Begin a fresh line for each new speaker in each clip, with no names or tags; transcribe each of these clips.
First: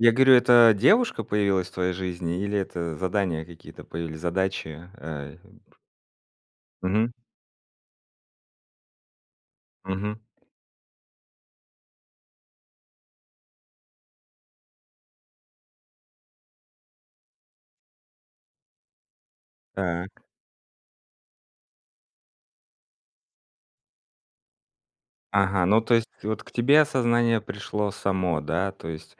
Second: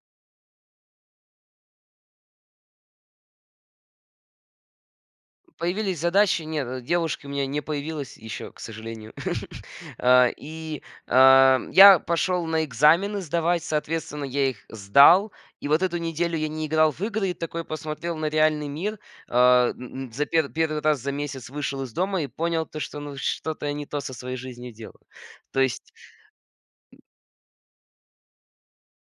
Я говорю, это девушка появилась в твоей жизни или это задания какие-то появились, задачи, э, вот?
Появились задачи. Нет, э,
Мгм.
девушки у меня не появилось ещё, к сожалению.
Мгм.
А и, а, я пошёл на экзамены сдавать, соответственно, я их сдал. И вот эту неделю я не играл в игры и такой посмотрел на реальный мир. Э, н на
Так.
за пер первый раз за месяц вышел из дома и понял, то что, ну, что-то я не то со своей жизнью делаю. То
Ага, ну,
есть
то есть вот к тебе осознание пришло само, да? То есть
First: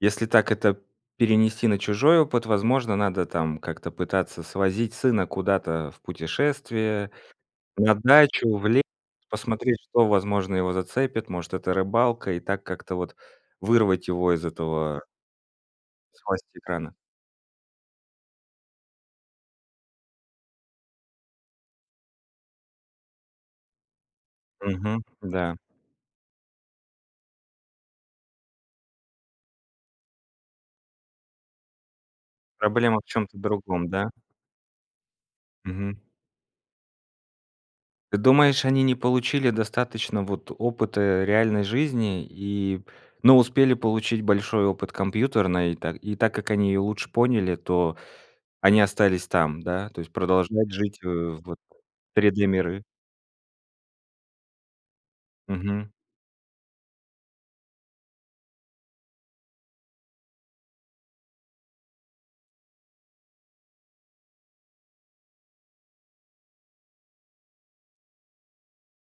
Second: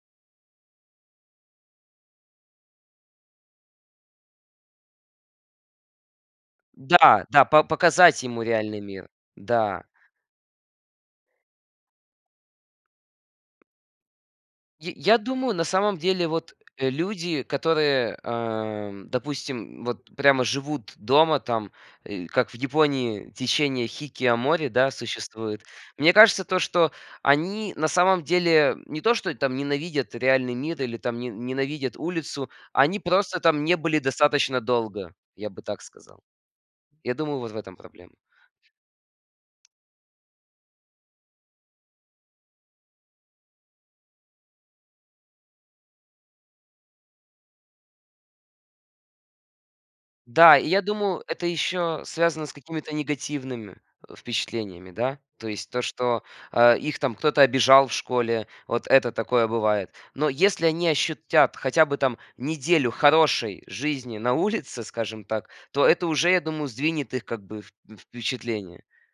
если так это перенести на чужой опыт, возможно, надо там как-то пытаться свозить сына куда-то в путешествие,
Да да, по
на
показать ему
дачу, в
реальный
лес,
мир.
посмотреть,
Да.
что, возможно, его зацепит, может, это рыбалка, и так как-то вот вырвать его из
Я
этого
я думаю, на самом
из
деле вот,
власти
э,
экрана.
люди, которые, э, допустим, вот прямо живут дома там, э, как в Японии течение хикикомори, да,
Мгм. Да.
существует. Мне кажется то, что они на самом деле не то, что там ненавидят реальный мир или там не ненавидят улицу,
Проблема
они
в чём-то
просто там не
другом,
были
да?
достаточно долго, я бы так
Мгм.
сказал. Я думаю, вот в этом проблема.
Ты думаешь, они не получили достаточно, вот, опыта реальной жизни и но успели получить большой опыт компьютерной, и та и так как они её лучше поняли, то они остались там, да, то есть
Да, и
продолжать
я
жить, э,
думаю, это
вот,
ещё
придли
связано с
миры.
какими-то негативными впечатлениями, да, то есть то,
Мгм.
что, а, их там кто-то обижал в школе, вот это такое бывает, но если они ощутят хотя бы там неделю хорошей жизни на улице, скажем так, то это уже, я думаю, сдвинет их как бы вп впечатление.